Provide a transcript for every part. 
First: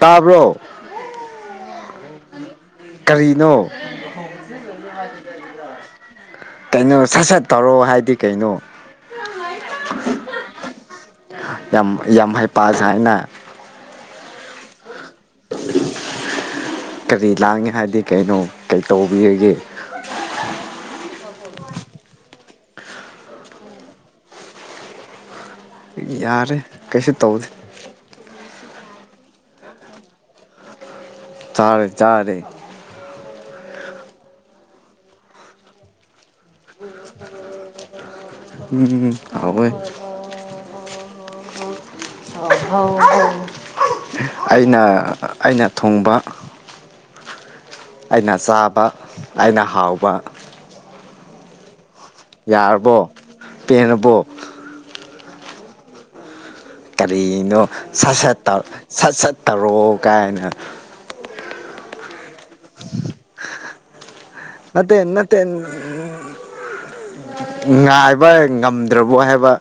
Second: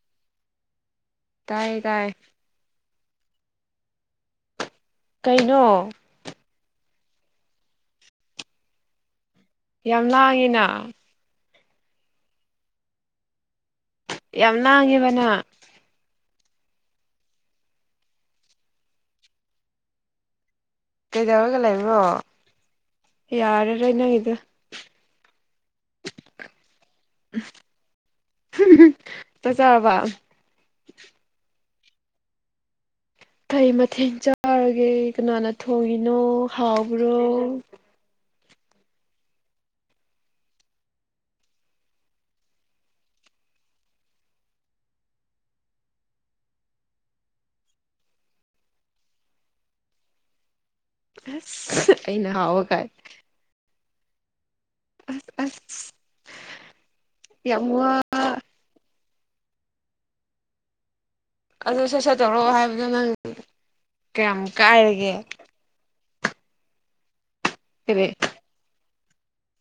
[inaudible] ꯇꯕ꯭ꯔꯣ ꯇꯥꯏꯌꯦ ꯇꯥꯏꯌꯦ ꯅꯣ ꯀꯩꯅꯣ [inaudible] ꯀꯩꯅꯣ ꯁꯠ ꯁꯠ ꯇꯧꯔꯣ ꯍꯥꯏꯗꯤ ꯀꯩꯅꯣ [inaudible] ꯌꯥꯝ ꯂꯥꯡꯉꯤꯅ ꯌꯥꯝ ꯌꯥꯝ ꯍꯩꯄꯥ ꯁꯥꯏꯅ [inaudible] ꯌꯥꯝ ꯂꯥꯡꯉꯦꯕ ꯅꯪ ꯀꯔꯤ ꯂꯥꯡꯉꯤ ꯍꯥꯏꯗꯤ ꯀꯩꯅꯣ ꯀꯩꯇꯧꯕꯤꯔꯒꯦ [inaudible] ꯀꯩꯗꯧꯔꯒ ꯂꯩꯕ꯭ꯔꯣ ꯌꯥꯔꯔꯣꯏ ꯅꯣꯏꯒꯤꯗꯣ ꯌꯥꯔꯦ ꯀꯩꯁꯨ ꯇꯧꯗꯦ ꯍꯨꯝ ꯍꯨ ꯆꯥꯛꯆꯥꯔꯕꯥ ꯆꯥꯔꯦ ꯆꯥꯔꯦ ꯐꯩ ꯃꯊꯦꯜ ꯆꯥꯔꯒꯦ ꯀꯅꯥꯅ ꯊꯣꯡꯉꯤꯅꯣ ꯍꯥꯎꯕ꯭ꯔꯣ ꯎꯝ ꯍꯥꯎꯋꯦ ꯑꯩꯅ ꯑꯩꯅ ꯊꯣꯡꯕ [inaudible] ꯑꯩꯅ ꯆꯥꯕ ꯑꯩꯅ ꯍꯥꯎꯕ ꯑꯁ ꯑꯩꯅ ꯍꯥꯎꯕ ꯀꯥꯏ ꯄꯦꯜꯂꯕꯣ ꯑꯁ ꯑꯁ ꯀꯔꯤꯅꯣ ꯌꯥꯝ ꯋꯥ ꯁꯠ ꯁꯠ ꯇꯧ ꯁꯠ ꯁꯠ ꯇꯧꯔꯛꯑꯣ ꯒꯥꯏꯅ ꯑꯗꯨ ꯁꯠ ꯁꯠ ꯇꯧꯔꯛꯑꯣ ꯍꯥꯏꯕꯗꯣ ꯅꯪ ꯀꯌꯥꯝ ꯅꯠꯇꯦ ꯀꯥꯏꯔꯒꯦ ꯅꯠꯇꯦ ꯀꯔꯤ ꯉꯥꯏꯕ ꯉꯝꯗ꯭ꯔꯕꯣ ꯍꯥꯏꯕ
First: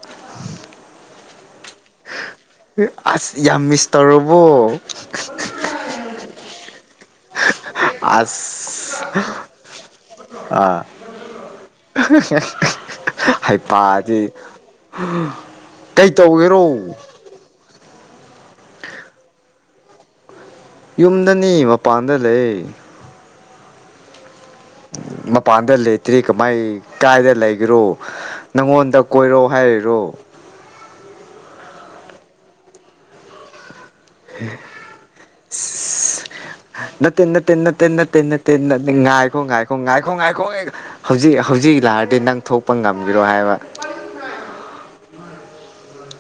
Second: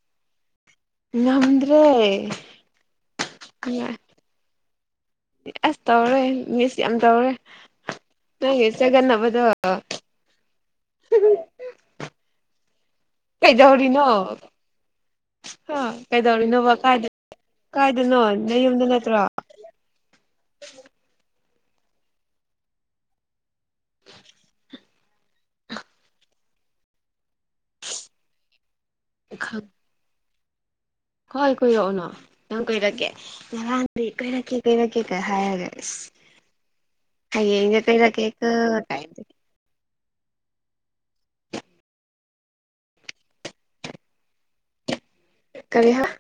ꯉꯝꯗ꯭ꯔꯦ ꯑꯁ ꯌꯥꯝ ꯃꯤꯁ ꯇꯧꯔꯕꯣ ꯑꯁ ꯇꯧꯔꯦ ꯃꯤꯁ ꯌꯥꯝ ꯇꯧꯔꯦ ꯅꯪꯒꯤ ꯑꯁ ꯆꯒꯠꯅꯕꯗꯣ ꯑꯥ [unintelligible] ꯀꯩꯗꯧꯔꯤꯅꯣ ꯍꯩꯄꯥꯗꯤ ꯍꯥ ꯀꯩ ꯇꯧꯒꯦꯔꯣ ꯀꯩꯗꯧꯔꯤꯅꯣꯕ ꯀꯥꯏꯗ ꯀꯥꯏꯗꯅꯣ ꯅꯌꯨꯝꯗ ꯅꯠꯇ꯭ꯔꯣ ꯌꯨꯝꯗꯅꯤ ꯃꯄꯥꯟꯗ ꯂꯩꯌꯦ [inaudible] ꯃꯄꯥꯟꯗ ꯂꯩꯇ꯭ꯔꯤ ꯀꯃꯥꯏ ꯀꯥꯏꯗ ꯂꯩꯒꯦꯔꯣ ꯅꯪꯉꯣꯟ ꯗ ꯀꯣꯏꯔꯣ ꯍꯥꯏꯔꯤꯔꯣ ꯍꯣꯏ ꯀꯣꯏꯔꯛꯎꯅ ꯅꯪ ꯀꯨꯏꯔꯛꯀꯦ ꯉꯔꯥꯡ ꯕꯤ ꯀꯣꯏꯔꯛꯀꯦ ꯀꯣꯏꯔꯛꯀꯦ ꯀꯩ ꯍꯥꯏꯔꯒ ꯏꯁ ꯅꯠꯇꯦ ꯅꯠꯇꯦ ꯍꯌꯦꯡꯗꯤ ꯅꯠꯇꯦ ꯅꯠꯇꯦ ꯀꯣꯏꯔꯛꯀꯦꯀꯣ ꯅꯠꯇꯦ ꯅꯠ ꯀꯥꯏꯅ ꯉꯥꯏꯀꯣ ꯉꯥꯏꯀꯣ ꯉꯥꯢ ꯈꯣꯡ ꯉꯥꯏꯈꯣꯍꯦ ꯍꯧꯖꯤꯛ ꯍꯧꯖꯤꯛ ꯂꯥꯛꯑꯗꯤ ꯅꯪ ꯊꯣꯛꯄ ꯉꯝꯒꯤꯔꯣ ꯍꯥꯏꯕ ꯀꯔꯤ ꯍꯥꯏꯕ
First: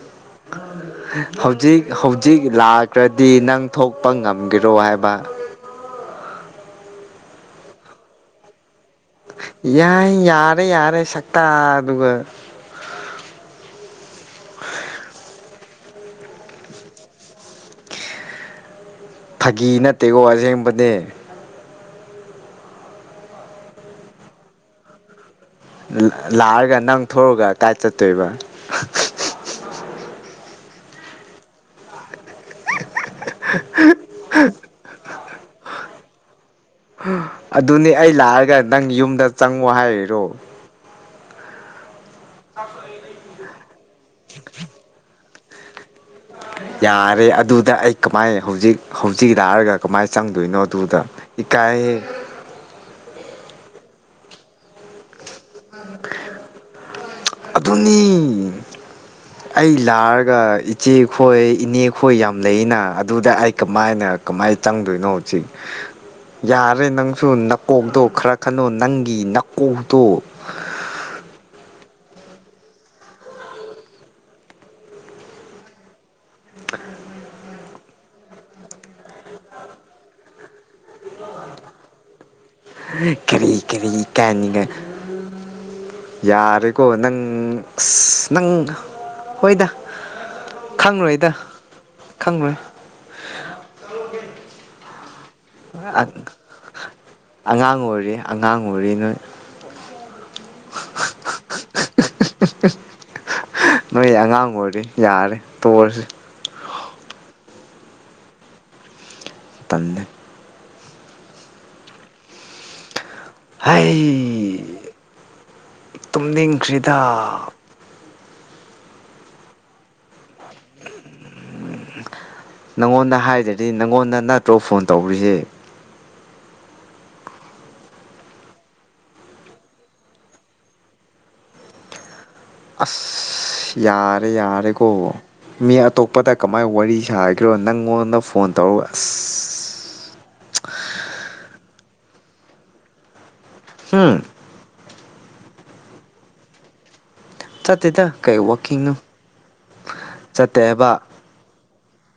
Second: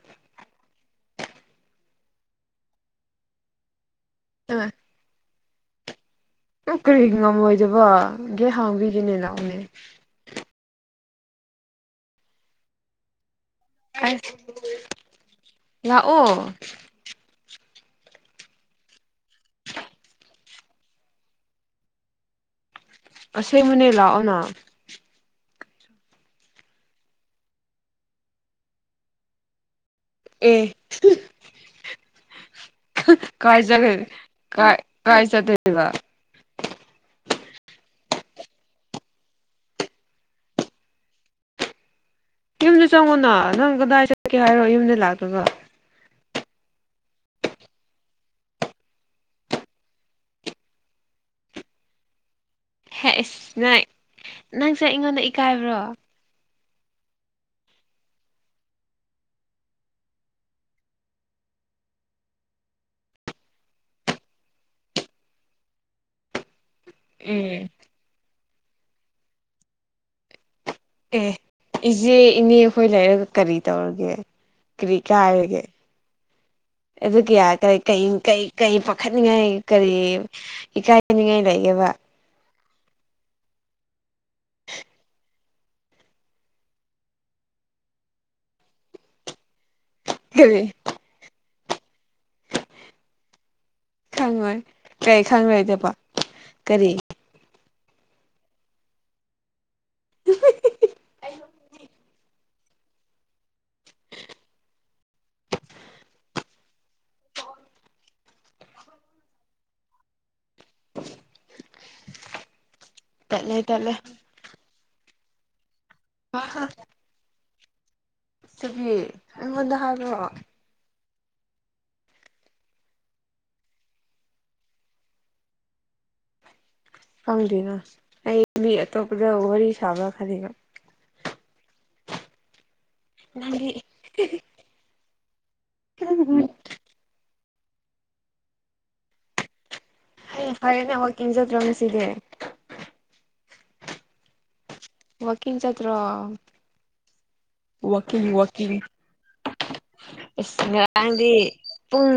ꯍꯧꯖꯤꯛ ꯍꯧꯖꯤꯛ ꯂꯥꯛꯈ꯭ꯔꯗꯤ ꯅꯪ ꯊꯣꯛꯄ ꯉꯝꯒꯦꯔꯣ ꯍꯥꯏꯕ ꯎ ꯀꯔꯤꯒꯤ ꯉꯝꯃꯣꯏꯗꯕ ꯒꯦꯠ ꯍꯥꯡꯕꯤꯒꯦꯅꯦ ꯂꯥꯛꯑꯣꯅꯦ ꯔꯦ ꯌꯥꯔꯦ ꯁꯛꯇ ꯗꯨꯒ ꯂꯥꯛꯑꯣ ꯐꯥꯒꯤ ꯅꯠꯇꯦꯀꯣ ꯑꯁꯦꯡꯕꯅꯦ ꯑꯁꯦꯡꯕꯅꯦ ꯂꯥꯛꯑꯣꯅ ꯂꯥꯛꯑꯒ ꯅꯪ ꯊꯣꯛꯔꯛꯑꯒ ꯀꯥꯏ ꯆꯠꯇꯣꯏꯕ ꯑꯦ ꯈ ꯀꯥꯏ ꯆꯠꯂꯨꯏ ꯀꯥꯏ ꯀꯥꯏ ꯆꯠꯇꯣꯢꯕ ꯍꯥ ꯑꯗꯨꯅꯤ ꯑꯩ ꯂꯥꯛꯑꯒ ꯅꯪ ꯌꯨꯝꯗ ꯆꯪꯉꯣ ꯍꯥꯏꯔꯤꯔꯣ ꯌꯨꯝꯗ ꯆꯪꯉꯨꯅ ꯅꯪ ꯀꯗꯥꯏ ꯆꯠꯀꯦ ꯍꯥꯏꯔꯣ ꯌꯨꯝꯗ ꯂꯥꯛꯇꯒ [unintelligible] ꯌꯥꯔꯦ ꯑꯗꯨꯗ ꯑꯩ ꯀꯃꯥꯏ ꯍꯧꯖꯤꯛ ꯍꯧꯖꯤꯛ ꯂꯥꯛꯔꯒ ꯀꯃꯥꯏꯅ ꯆꯪꯗꯣꯏꯅꯣ ꯑꯗꯨꯗ ꯏꯀꯥꯏꯍꯦ [unintelligible] ꯍꯦꯛ ꯑꯦꯁ ꯅꯪ ꯅꯪꯁꯦ ꯑꯩꯉꯣꯟꯗ ꯏꯀꯥꯏꯕ꯭ꯔꯣ ꯑꯗꯨꯅꯤ ꯑꯩ ꯂꯥꯛꯑꯒ ꯏꯆꯦꯈꯣꯏ ꯏꯅꯦꯈꯣꯏ ꯌꯥꯝ ꯂꯩꯌꯦꯅ ꯑꯗꯨꯗ ꯑꯩ ꯀꯃꯥꯏꯅ ꯀꯃꯥꯢ ꯆꯪꯗꯣꯢꯅꯣ ꯖꯤꯛ ꯌꯥ ꯅꯪꯁꯨ ꯎꯝ ꯅꯥꯀꯣꯛꯇꯣ ꯈꯔ ꯈꯟꯅꯣ ꯅꯪꯒꯤ ꯅꯥꯀꯣꯛꯇꯣ ꯑꯦ ꯏꯆꯦ ꯏꯅꯦꯈꯣꯏ ꯂꯩꯔꯒ ꯀꯔꯤ ꯇꯧꯔꯒꯦ ꯀꯔꯤ ꯀꯥꯢꯔꯒꯦ ꯑꯗꯨ ꯀꯌꯥ ꯀꯔꯤ ꯀꯩ ꯀꯩ ꯀꯩ ꯄꯥꯈꯠꯅꯤꯡꯉꯥꯏ ꯀꯔꯤ ꯏꯀꯥꯏꯅꯤꯡꯉꯥꯢ ꯂꯩꯒꯦꯕ ꯀꯔꯤ ꯀꯔꯤ ꯏꯀꯥꯏꯅꯤꯡꯉꯥꯏ ꯌꯥꯔꯦꯀꯣ ꯅꯪ ꯑꯁ ꯅꯪ ꯍꯣꯏꯗ ꯀꯔꯤ ꯈꯪꯔꯣꯢꯗ ꯈꯪꯉꯣꯏ ꯀꯩ ꯈꯪꯂꯣꯏꯗꯕ ꯀꯔꯤ ꯂꯣꯏꯔꯦ ꯑꯉꯥꯡ ꯑꯣꯏꯔꯤ ꯑꯉꯥꯡ ꯑꯣꯏꯔꯤ ꯅꯣꯏ ꯅꯣꯏ ꯑꯉꯥꯡ ꯑꯣꯏꯔꯤ ꯌꯥꯔꯦ ꯇꯣꯛꯑꯁꯤ ꯇꯜꯂꯦ [inaudible] ꯇꯠꯂꯦ ꯇꯠꯂꯦ ꯇꯨꯝꯅꯤꯡꯗ꯭ꯔꯤꯗ ꯆꯠꯂꯤ ꯑꯩꯉꯣꯟꯗ ꯍꯥꯏꯕ꯭ꯔꯣ [unintelligible] ꯅꯪꯉꯣꯟꯗ ꯍꯥꯏꯗ꯭ꯔꯗꯤ ꯅꯪꯉꯣꯟꯗ ꯅꯠꯇ꯭ꯔꯣ ꯐꯣꯟ ꯇꯧꯔꯤꯖꯦ ꯈꯪꯗꯦꯅ ꯑꯩ ꯃꯤ ꯑꯇꯣꯞꯄꯗ ꯋꯥꯔꯤ ꯁꯥꯕ꯭ꯔ ꯈꯟꯂꯤꯕ ꯅꯪꯗꯤ ꯑꯁ ꯌꯥꯔꯦ ꯌꯥꯔꯦꯀꯣ ꯃꯤ ꯑꯇꯣꯞꯄꯗ ꯀꯃꯥꯏ ꯋꯥꯔꯤ ꯁꯥ ꯀ꯭ꯔꯣ ꯅꯪꯉꯣꯟꯗ ꯐꯣꯟ ꯇꯧꯔꯒ ꯑꯁ ꯍꯦ ꯐꯔꯦꯅꯦ ꯋꯥꯛꯀꯤꯡ ꯆꯗ꯭ꯔꯣ ꯉꯁꯤꯗꯤ ꯍꯨꯝ ꯋꯥꯀꯤꯡ ꯆꯠꯇ꯭ꯔꯣ ꯆꯠꯇꯦꯗ ꯋꯥꯀꯤꯡ ꯀꯩ ꯋꯥꯀꯤꯡ ꯋꯥꯛꯀꯤꯡꯅꯣ ꯑꯁ ꯆꯠꯇꯦꯕ ꯉꯔꯥꯡꯗꯤ ꯄꯨꯡ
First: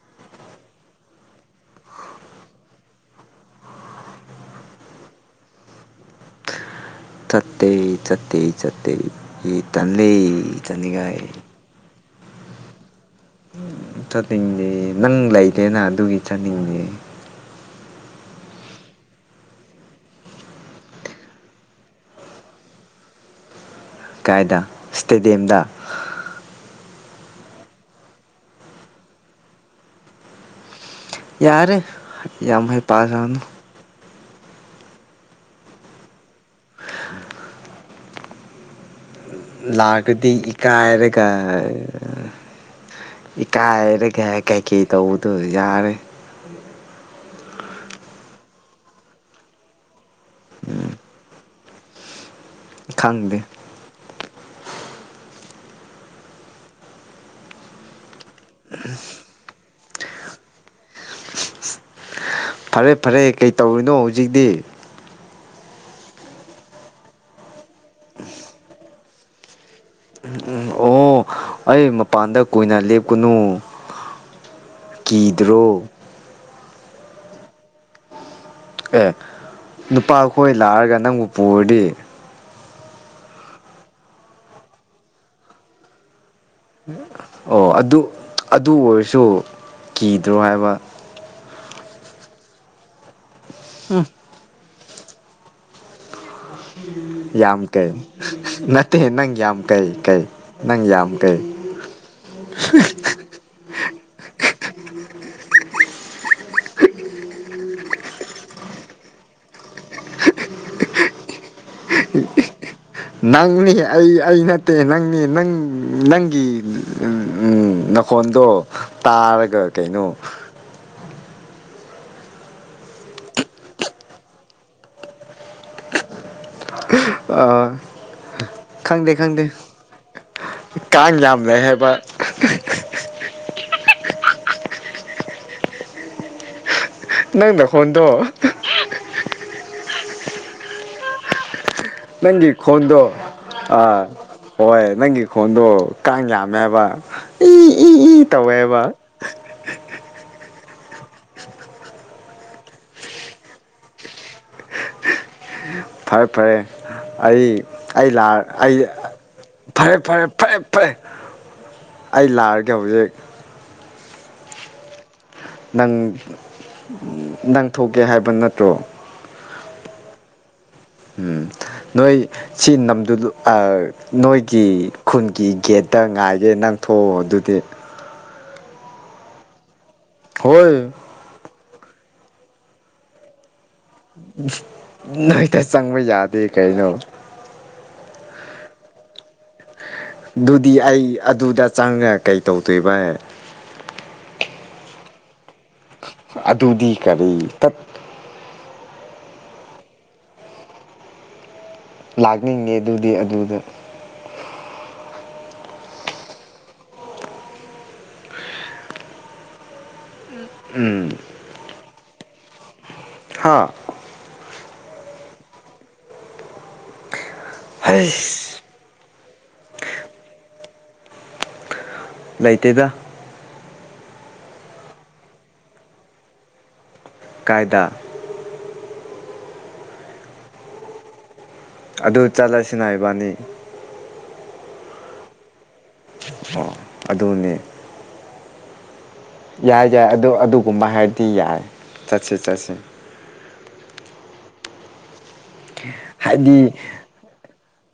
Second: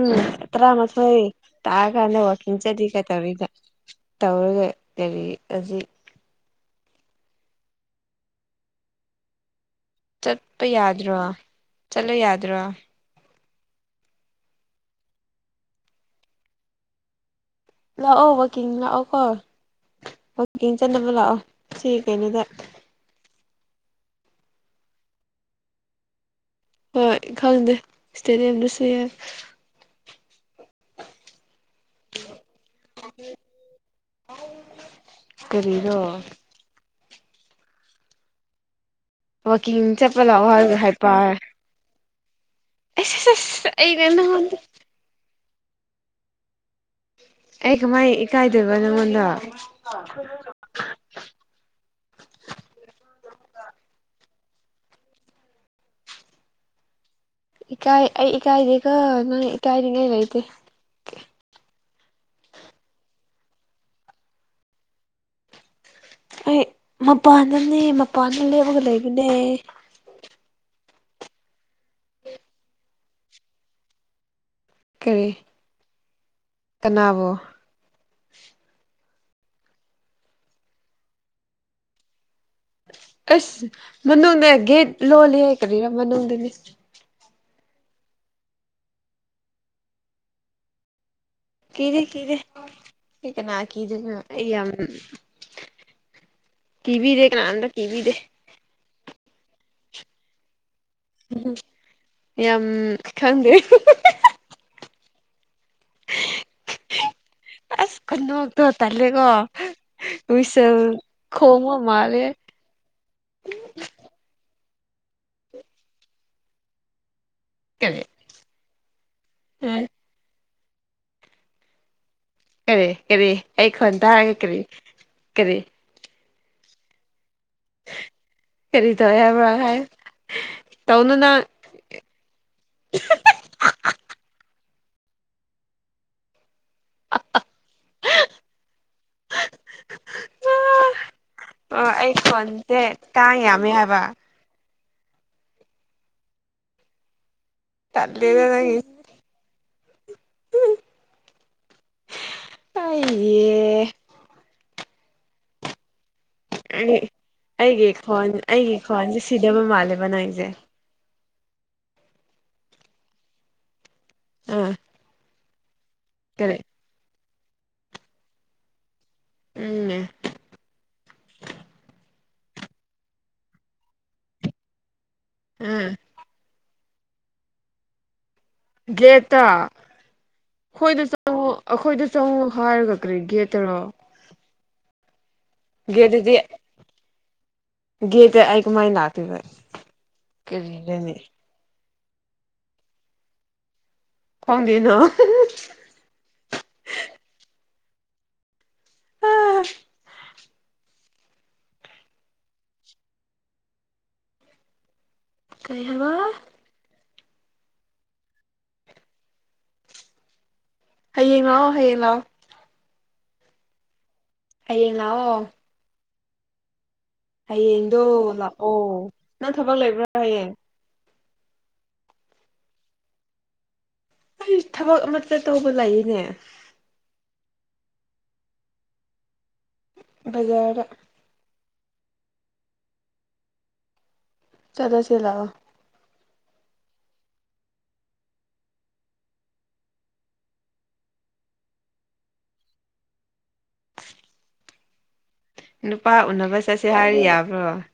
ꯇꯔꯥꯃꯊꯣꯏ ꯇꯥꯀꯥꯟꯗ ꯋꯥꯀꯤꯡ ꯆꯠꯂꯤꯒ ꯀꯩꯇꯧꯔꯤꯗ ꯇꯧꯔꯤꯒꯦ ꯀꯔꯤ ꯍꯧꯖꯤꯛ ꯆꯠꯇꯦ ꯆꯠꯇꯦ ꯆꯠꯇꯦ ꯏ ꯇꯜꯂꯦ ꯏꯊꯟꯅꯤꯉꯥꯏ ꯆꯠꯂꯨ ꯌꯥꯗ꯭ꯔꯣ ꯆꯠꯅꯤꯡꯗꯦ ꯅꯪ ꯂꯩꯇꯦꯅ ꯑꯗꯨꯒꯤ ꯆꯠꯅꯤꯡꯗꯦ ꯂꯥꯛꯑꯣ ꯋꯥꯛꯀꯤꯡ ꯂꯥꯛꯑꯣ ꯀꯣ ꯋꯥꯀꯤꯡ ꯆꯠꯅꯕ ꯂꯥꯛꯑꯣ ꯁꯤ ꯀꯩꯅꯣꯗ ꯀꯥꯏꯗ ꯏꯁꯇꯦꯗꯤꯌꯝꯗ ꯍꯣꯏ ꯈꯪꯗꯦ ꯏꯁꯇꯦꯗꯤꯌꯝꯗꯁꯨ ꯌꯥꯏ ꯌꯥꯔꯦ ꯌꯥꯝ ꯍꯩꯄꯥ ꯁꯥꯅꯨ ꯀꯔꯤꯔꯣ [inaudible] ꯋꯥꯛꯀꯤꯡ ꯆꯠꯄ ꯂꯥꯛꯑꯒꯗꯤ ꯂꯥꯛꯑꯣ ꯍꯥꯏꯔꯒ ꯏꯀꯥꯏꯔꯒ ꯍꯥꯏꯄꯔ ꯑꯩꯁ ꯑꯁ ꯑꯁ ꯑꯩꯅ ꯏꯀꯥꯏꯔꯦꯒ ꯅꯪꯉꯣꯟꯗ ꯀꯩ ꯀꯩ ꯇꯧꯕꯗꯣ ꯌꯥꯔꯦ ꯑꯩ ꯀꯃꯥꯏ ꯏꯀꯥꯏꯗꯣꯢꯕ ꯅꯪꯉꯣꯟꯗ ꯎꯝ ꯈꯪꯗꯦ ꯏꯀꯥꯏ ꯑꯩ ꯏꯀꯥꯏꯗꯦꯀꯣ ꯅꯪ ꯏꯀꯥꯏꯅꯤꯉꯩ ꯂꯩꯇꯦ ꯀꯩꯇꯧꯔꯤꯅꯣ ꯍꯧꯖꯤꯛꯇꯤ ꯑꯩ ꯃꯄꯥꯟꯗꯅꯦ ꯃꯄꯥꯟꯗ ꯂꯦꯞꯂꯒ ꯂꯩꯕꯅꯦ ꯎꯝ ꯑꯣ ꯑꯩ ꯃꯄꯥꯟꯗ ꯀꯨꯏꯅ ꯂꯦꯞꯀꯅꯨ ꯀꯔꯤ ꯀꯤꯗ꯭ꯔꯣ ꯀꯅꯥꯕꯣ ꯑꯦ ꯅꯨꯄꯥ ꯈꯣꯏ ꯂꯥꯛꯑꯒ ꯅꯪꯕꯨ ꯄꯨꯔꯗꯤ ꯑꯁ ꯃꯅꯨꯡꯗ ꯒꯦꯠ ꯂꯣꯜꯂꯤꯍꯦ ꯀꯔꯤꯔ ꯃꯅꯨꯡꯗꯅꯤ ꯑꯣ ꯑꯗꯨ ꯑꯗꯨ ꯑꯣꯏꯔꯁꯨ ꯀꯤꯗ꯭ꯔꯣ ꯍꯥꯏꯕ ꯀꯤꯗꯦ ꯀꯤꯗꯦ ꯑꯩ ꯀꯅꯥ ꯀꯤꯗꯣꯢꯅꯣ ꯑꯩ ꯌꯥꯝ [inaudible] ꯌꯥꯝ ꯀꯅꯥꯝꯇ ꯀꯩ ꯀꯤꯕꯤꯗꯦ ꯅꯠꯇꯦ ꯅꯪ ꯌꯥꯝ ꯀꯩ ꯀꯩ ꯅꯪ ꯌꯥꯝ ꯀꯩ ꯌꯥꯝ ꯈꯪꯗꯦ [unintelligible] [unintelligible] ꯑꯁ ꯈꯨꯅꯣꯛꯇꯣ ꯇꯜꯂꯦꯀꯣ ꯋꯤꯁꯦꯜ ꯈꯣꯡꯕ ꯃꯥꯂꯦ ꯅꯪꯅꯤ ꯑꯩ ꯑꯩ ꯅꯠꯇꯦ ꯅꯪꯅꯦ ꯅꯪ ꯅꯪꯒꯤ ꯎꯝ ꯎꯝ ꯀꯔꯤ ꯅꯈꯣꯟꯗꯣ ꯇꯥꯔꯒ ꯀꯩꯅꯣ ꯀꯔꯤ ꯀꯔꯤ ꯑꯩ ꯈꯣꯟ ꯇꯥꯔꯒꯦ ꯀꯔꯤ ꯀꯔꯤ ꯑꯥ ꯀꯔꯤ ꯈꯪꯗꯦ ꯇꯧꯋꯦ ꯈꯪꯗꯦ ꯍꯥꯏꯕ꯭ꯔꯥ ꯍꯥꯏ ꯇꯧꯅꯨ ꯀꯥꯥꯡ ꯌꯥꯝ ꯅꯪ ꯂꯩ ꯍꯥꯏꯕ ꯅꯪ ꯅꯈꯣꯟꯗꯣ ꯑꯣ ꯑꯩ ꯅꯪꯒꯤ ꯈꯣꯟꯁꯦ ꯈꯣꯟꯗꯣ ꯀꯥꯡ ꯌꯥꯝꯃꯦ ꯍꯥꯏꯕ ꯑꯥ ꯍꯣꯏ ꯅꯪꯒꯤ ꯈꯣꯟꯗꯣ ꯀꯥꯡ ꯌꯥꯝꯃꯦ ꯍꯥꯢꯕ ꯇꯜꯂꯦꯗ ꯅꯪꯒꯤ ꯑꯩꯌꯦ ꯐꯔꯦ ꯐꯔꯦ ꯑꯩ ꯑꯩꯒꯤ ꯑꯩ ꯂꯥ ꯈꯣꯟ ꯑꯩꯒꯤ ꯑꯩ ꯈꯣꯟꯁꯦ ꯁꯤꯗꯕ ꯐꯔꯦ ꯃꯥꯜꯂꯦꯕ ꯐꯔꯦ ꯅꯪꯒꯤꯁꯦ ꯐꯔꯦ ꯐꯔꯦ ꯑꯩ ꯂꯥꯛꯑꯒꯦ ꯍꯧꯖꯤꯛ ꯑꯥ ꯅꯪ ꯀꯔꯤ ꯅꯪ ꯊꯣꯛꯀꯦ ꯍꯥꯏꯕ ꯅꯠꯇ꯭ꯔꯣ ꯎꯝ ꯎꯝ ꯅꯣꯏ ꯁꯤ ꯅꯝꯗꯨꯗꯨ ꯑꯥ ꯅꯣꯏꯒꯤ ꯈꯨꯟꯒꯤ ꯑꯥ ꯒꯦꯠꯇ ꯉꯥꯏꯒꯦ ꯅꯪ ꯊꯣꯛꯑꯣ ꯑꯗꯨꯗꯤ ꯒꯦꯠ ꯇ ꯍꯣꯏ ꯑꯩꯈꯣꯏꯗ ꯆꯪꯉꯛꯑꯣ ꯍꯥꯏꯔꯒ ꯀꯔꯤ ꯒꯦꯠꯇꯔꯣ ꯅꯣꯏꯗ ꯆꯪꯕ ꯒꯦꯠꯇꯗꯤ ꯌꯥꯗꯦ ꯀꯩꯅꯣ ꯒꯦꯠꯇ ꯑꯩ ꯀꯃꯥꯢ ꯂꯥꯛ ꯑꯗꯨꯗꯤ ꯑꯩ ꯑꯗꯨꯗ ꯆꯪꯉꯒ ꯀꯩ ꯇꯧꯗꯣꯏꯕ ꯈꯪꯗꯦꯗꯣ ꯑꯗꯨꯗꯤ ꯀꯔꯤ ꯇꯠ ꯍꯥ ꯂꯥꯛꯅꯤꯡꯉꯦ ꯑꯗꯨꯗꯤ ꯑꯗꯨꯗ ꯀꯩ ꯍꯥꯏꯕ ꯍꯌꯦꯡ ꯂꯥꯛꯑꯣ ꯍꯌꯦꯡ ꯂꯥꯛꯑꯣ ꯍꯥ ꯑꯌꯦꯡ ꯂꯥꯛꯑꯣ ꯍꯌꯦꯡꯗꯣ ꯍꯩꯁ ꯂꯥꯛꯑꯣ ꯅꯪ ꯊꯕꯛ ꯂꯩꯕ꯭ꯔꯥ ꯍꯌꯦꯡ ꯂꯩꯇꯦꯗ ꯑꯩ ꯊꯕꯛ ꯑꯃ ꯆꯠꯇꯧꯕ ꯂꯩꯅꯦ ꯀꯥꯏꯗꯥ ꯕꯖꯥꯔꯗ ꯑꯗꯨ ꯆꯠꯂꯁꯤꯅ ꯏꯕꯥꯅꯤ ꯆꯠꯂꯁꯤ ꯂꯥꯛꯑꯣ ꯑꯣ ꯑꯗꯨꯅꯦ ꯌꯥꯏ ꯌꯥꯏ ꯑꯗꯨ ꯑꯗꯨꯒꯨꯝꯕ ꯍꯥꯏꯔꯗꯤ ꯌꯥꯏ ꯆꯠꯁꯤ ꯆꯠꯁꯤ ꯅꯨꯄꯥ ꯍꯥꯏꯗꯤ ꯎꯅꯕ ꯆꯠꯁꯦ ꯍꯥꯏꯔ ꯌꯥꯕ꯭ꯔꯣ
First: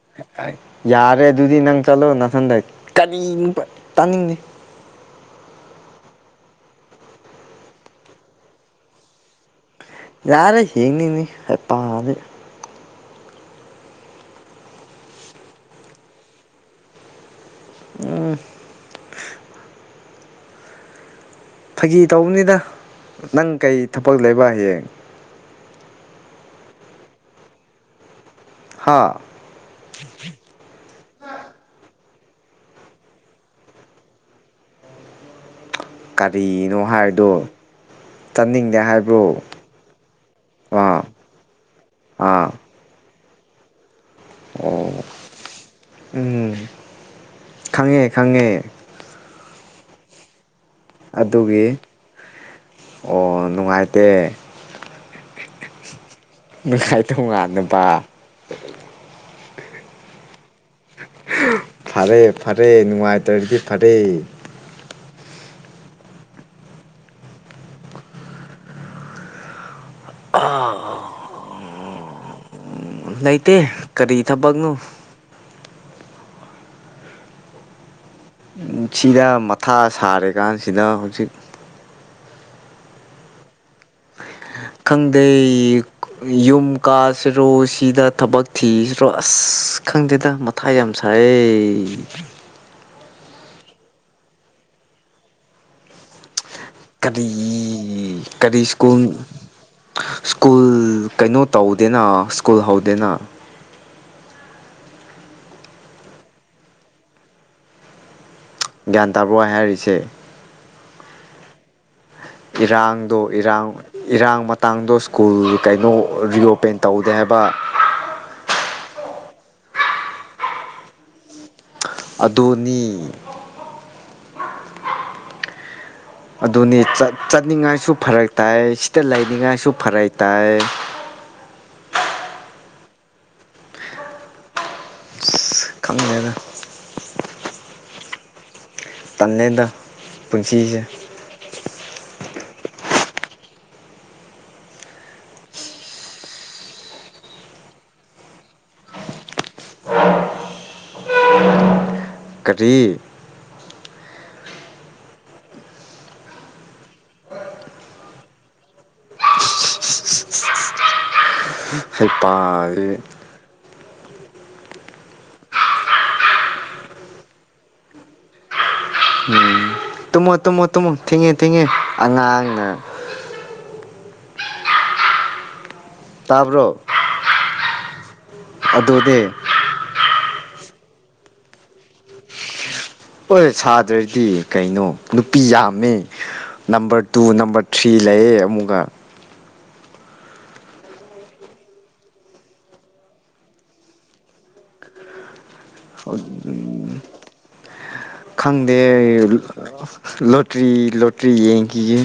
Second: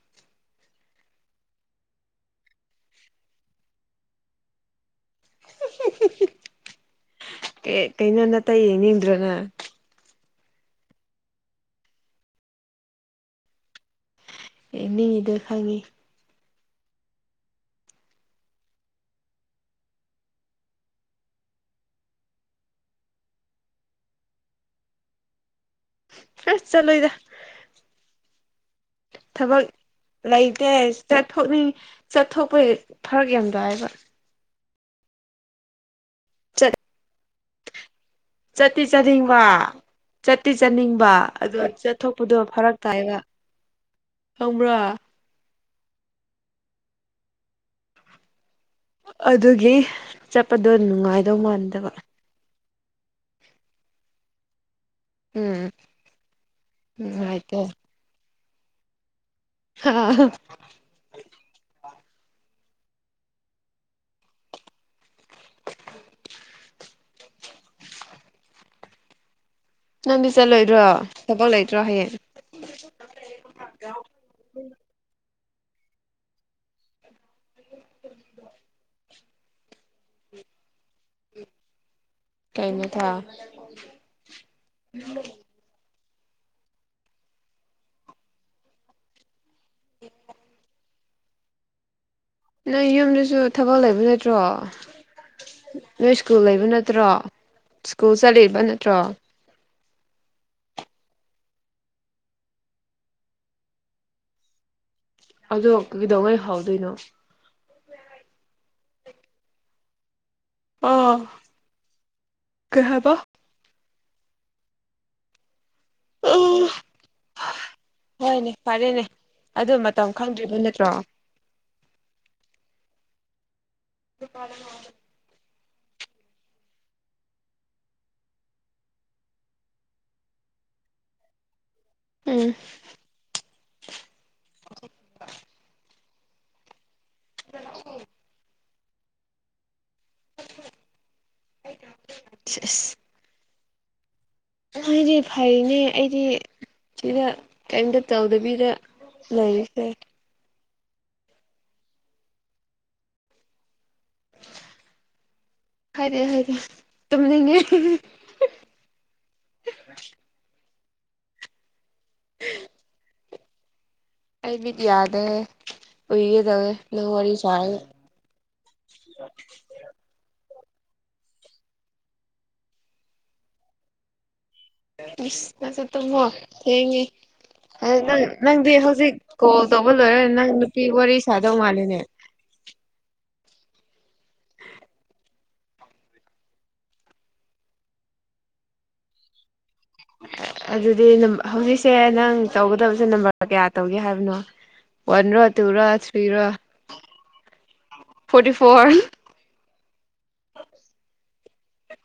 ꯌꯥꯔꯦ ꯑꯗꯨꯗꯤ ꯅꯪ ꯆꯠꯂꯣ ꯅꯊꯟꯗ ꯀꯔꯤꯅꯨꯕ ꯇꯥꯅꯤꯡꯗꯦ ꯀꯩꯅꯣ ꯅꯇꯩ ꯌꯦꯡꯅꯤꯡꯗ꯭ꯔꯣ ꯅꯪ ꯌꯥꯔꯦ ꯌꯦꯡꯅꯤꯡꯗꯦ ꯍꯩꯄꯥꯗꯤ ꯌꯦꯡꯅꯤꯡꯉꯤꯗꯣ ꯈꯪꯉꯦ ꯑꯥ ꯐꯥꯒꯤ ꯇꯧꯕꯅꯤꯗ ꯅꯪ ꯀꯩ ꯊꯕꯛ ꯂꯩꯕ ꯍꯌꯦꯡ ꯑꯁ ꯆꯠꯂꯣꯏꯗ ꯍꯥ ꯊꯕꯛ ꯂꯩꯇꯦ ꯆꯠꯊꯣꯛꯅꯤꯡ ꯆꯠꯊꯣꯛꯄ ꯐꯔꯛ ꯌꯥꯝ ꯇꯥꯏꯌꯦꯕ ꯆꯠ ꯀꯔꯤꯅꯣ ꯍꯥꯏꯕꯗꯣ ꯆꯠꯅꯤꯡꯗꯦ ꯆꯠꯇꯤ ꯍꯥꯏꯕ꯭ꯔꯣ ꯆꯠꯅꯤꯡꯕ ꯆꯠꯇꯤ ꯑꯥ ꯆꯠꯅꯤꯡꯕ ꯑꯗꯣ ꯆꯠꯊꯣꯛꯄꯗꯣ ꯑꯥ ꯐꯔꯛ ꯇꯥꯏꯕ ꯈꯪꯕ꯭ꯔꯣ ꯑꯣ ꯎꯝ ꯈꯪꯉꯦ ꯈꯪꯉꯦ ꯑꯗꯨꯒꯤ ꯆꯠꯄꯗꯣ ꯅꯨꯡꯉꯥꯏꯗꯧ ꯑꯗꯨꯒꯤ ꯃꯥꯟꯗꯕ ꯑꯣ ꯅꯨꯡꯉꯥꯏꯇꯦ ꯎꯝ ꯅꯨꯡꯉꯥꯏꯇꯧ ꯅꯨꯡꯉꯥꯏꯇꯦ ꯃꯥꯟꯗꯕ ꯍꯥ ꯍꯥ ꯐꯔꯦ ꯐꯔꯦ ꯅꯨꯡꯉꯥꯏꯇ꯭ꯔꯗꯤ ꯐꯔꯦ [inaudible] ꯅꯪꯗꯤ ꯆꯠꯂꯣꯏꯗ꯭ꯔꯣ ꯊꯕꯛ ꯂꯩꯇ꯭ꯔꯣ ꯍꯌꯦꯡ ꯎꯝ ꯂꯩꯇꯦ ꯀꯔꯤ ꯊꯕꯛꯅꯣ [inaudible] ꯁꯤꯗ ꯃꯊꯥ ꯁꯥꯔꯦꯀꯥꯟꯁꯤꯗ ꯍꯧꯖꯤꯛ ꯀꯩ ꯃꯊꯥ ꯈꯪꯗꯦ ꯌꯨꯝ ꯀꯥꯁꯤꯔꯣ ꯁꯤꯗ ꯊꯕꯛ ꯊꯤꯁꯤꯔꯣ ꯑꯁ ꯈꯪꯗꯦꯗ ꯃꯊꯥ ꯌꯥꯝ ꯁꯥꯏꯌꯦ ꯅꯪ ꯌꯨꯝꯗꯨꯁꯨ ꯊꯕꯛ ꯂꯩꯕ ꯅꯠꯇ꯭ꯔꯣ ꯅꯣꯏ ꯁ꯭ꯀꯨꯜ ꯂꯩꯕ ꯅꯠꯇ꯭ꯔꯣ ꯁ꯭ꯀꯨꯜ ꯀꯔꯤ ꯆꯠꯂꯤꯕ ꯀꯔꯤ ꯅꯠꯇ꯭ꯔꯣ ꯁ꯭ꯀꯨꯜ ꯁ꯭ꯀꯨꯜ ꯀꯩꯅꯣ ꯇꯧꯗꯦꯅ ꯁ꯭ꯀꯨꯜ ꯍꯧꯗꯦꯅ ꯑꯗꯣ ꯀꯩꯗꯧꯉꯩ ꯍꯥꯎꯗꯣꯏꯅꯣ ꯭ꯒ꯭ꯌꯥꯟ ꯇꯕ꯭ꯔꯣ ꯑꯩꯅ ꯍꯥꯔꯤꯁꯦ ꯑꯣ ꯏꯔꯥꯡꯗꯣ ꯏꯔꯥꯡ ꯏꯔꯥꯡ ꯃꯇꯥꯡꯗꯣ ꯁ꯭ꯀꯨꯜ ꯀꯩꯅꯣ ꯑꯥ ꯔꯤꯑꯣꯄꯦꯟ ꯇꯧꯗꯦ ꯍꯥꯏꯕ ꯍꯣꯏꯅꯦ ꯐꯔꯦꯅꯦ ꯑꯗꯨ ꯃꯇꯝ ꯈꯪꯗ꯭ꯔꯤꯕ ꯅꯠꯇ꯭ꯔꯣ ꯑꯗꯨꯅꯤ [unintelligible] [inaudible] ꯑꯗꯨꯅꯤ ꯆꯠꯅꯤꯡꯉꯥꯏꯁꯨ ꯐꯔꯛ ꯇꯥꯏ ꯁꯤꯗ ꯂꯩꯅꯤꯡꯉꯥꯏꯁꯨ ꯐꯔꯛ ꯇꯥꯏ [inaudible] ꯎꯝ ꯈꯪꯗꯦꯗ [unintelligible] ꯇꯜꯂꯦꯗ ꯄꯨꯟꯁꯤꯁꯦ ꯁꯦꯁ ꯅꯣꯏꯗꯤ ꯐꯩꯅꯦ ꯑꯩꯗꯤ ꯁꯤꯗ ꯀꯔꯤꯝꯇ ꯇꯧꯗꯕꯤꯗ ꯂꯩꯔꯤꯁꯦ ꯀꯔꯤ ꯍꯥꯏꯗꯦ ꯍꯥꯏꯗꯦ ꯇꯨꯝꯅꯤꯡꯉꯦ [unintelligible] ꯍꯩ ꯄꯥꯗꯤ ꯑꯩ ꯃꯤꯠ ꯌꯥꯗꯦ ꯎꯏꯒꯦ ꯇꯧꯋꯦ ꯅꯣꯏ ꯋꯥꯔꯤ ꯁꯥꯔꯒ ꯇꯨꯝꯃꯣ ꯇꯨꯝꯃꯣ ꯇꯨꯝꯃꯣ ꯊꯦꯡꯉꯦ ꯊꯦꯡꯉꯦ ꯑꯉꯥꯡꯅ ꯏꯁ ꯐꯖꯅ ꯇꯨꯝꯃꯣ ꯇꯥꯕ꯭ꯔꯣ ꯊꯦꯡꯉꯦ ꯍꯥꯏ ꯅꯪ ꯅꯪꯗꯤ ꯍꯧꯖꯤꯛ ꯑꯗꯨꯅꯦ ꯀꯣꯜ ꯇꯧꯕ ꯂꯣꯏꯔ ꯅꯪ ꯅꯨꯄꯤꯒ ꯋꯥꯔꯤ ꯁꯥꯗꯧ ꯃꯥꯂꯤꯅꯦ ꯍꯣꯏ ꯁꯥꯗ꯭ꯔꯗꯤ ꯀꯩꯅꯣ ꯅꯨꯄꯤ ꯌꯥꯝꯃꯦ ꯅꯝꯕꯔ ꯇꯨ ꯅꯝꯕꯔ ꯊ꯭ꯔꯤ ꯂꯩꯌꯦ ꯑꯃꯨꯛꯒ ꯑꯗꯨꯗꯤ ꯍꯧꯖꯤꯛꯁꯦ ꯅꯪ ꯇꯧꯒꯗꯕꯁꯦ ꯅꯝꯕꯔ ꯀꯌꯥ ꯇꯧꯒꯦ ꯍꯥꯏꯕꯅꯣ ꯋꯥꯟꯔꯣ ꯇꯨꯔꯣ ꯑꯣ ꯊ꯭ꯔꯤꯔꯣ ꯎꯝ ꯐꯣꯔꯇꯤ ꯈꯪꯗꯦ ꯐꯣꯔ ꯂꯣꯇ꯭ꯔꯤ ꯂꯣꯇ꯭ꯔꯤ ꯌꯦꯡꯈꯤꯒꯦ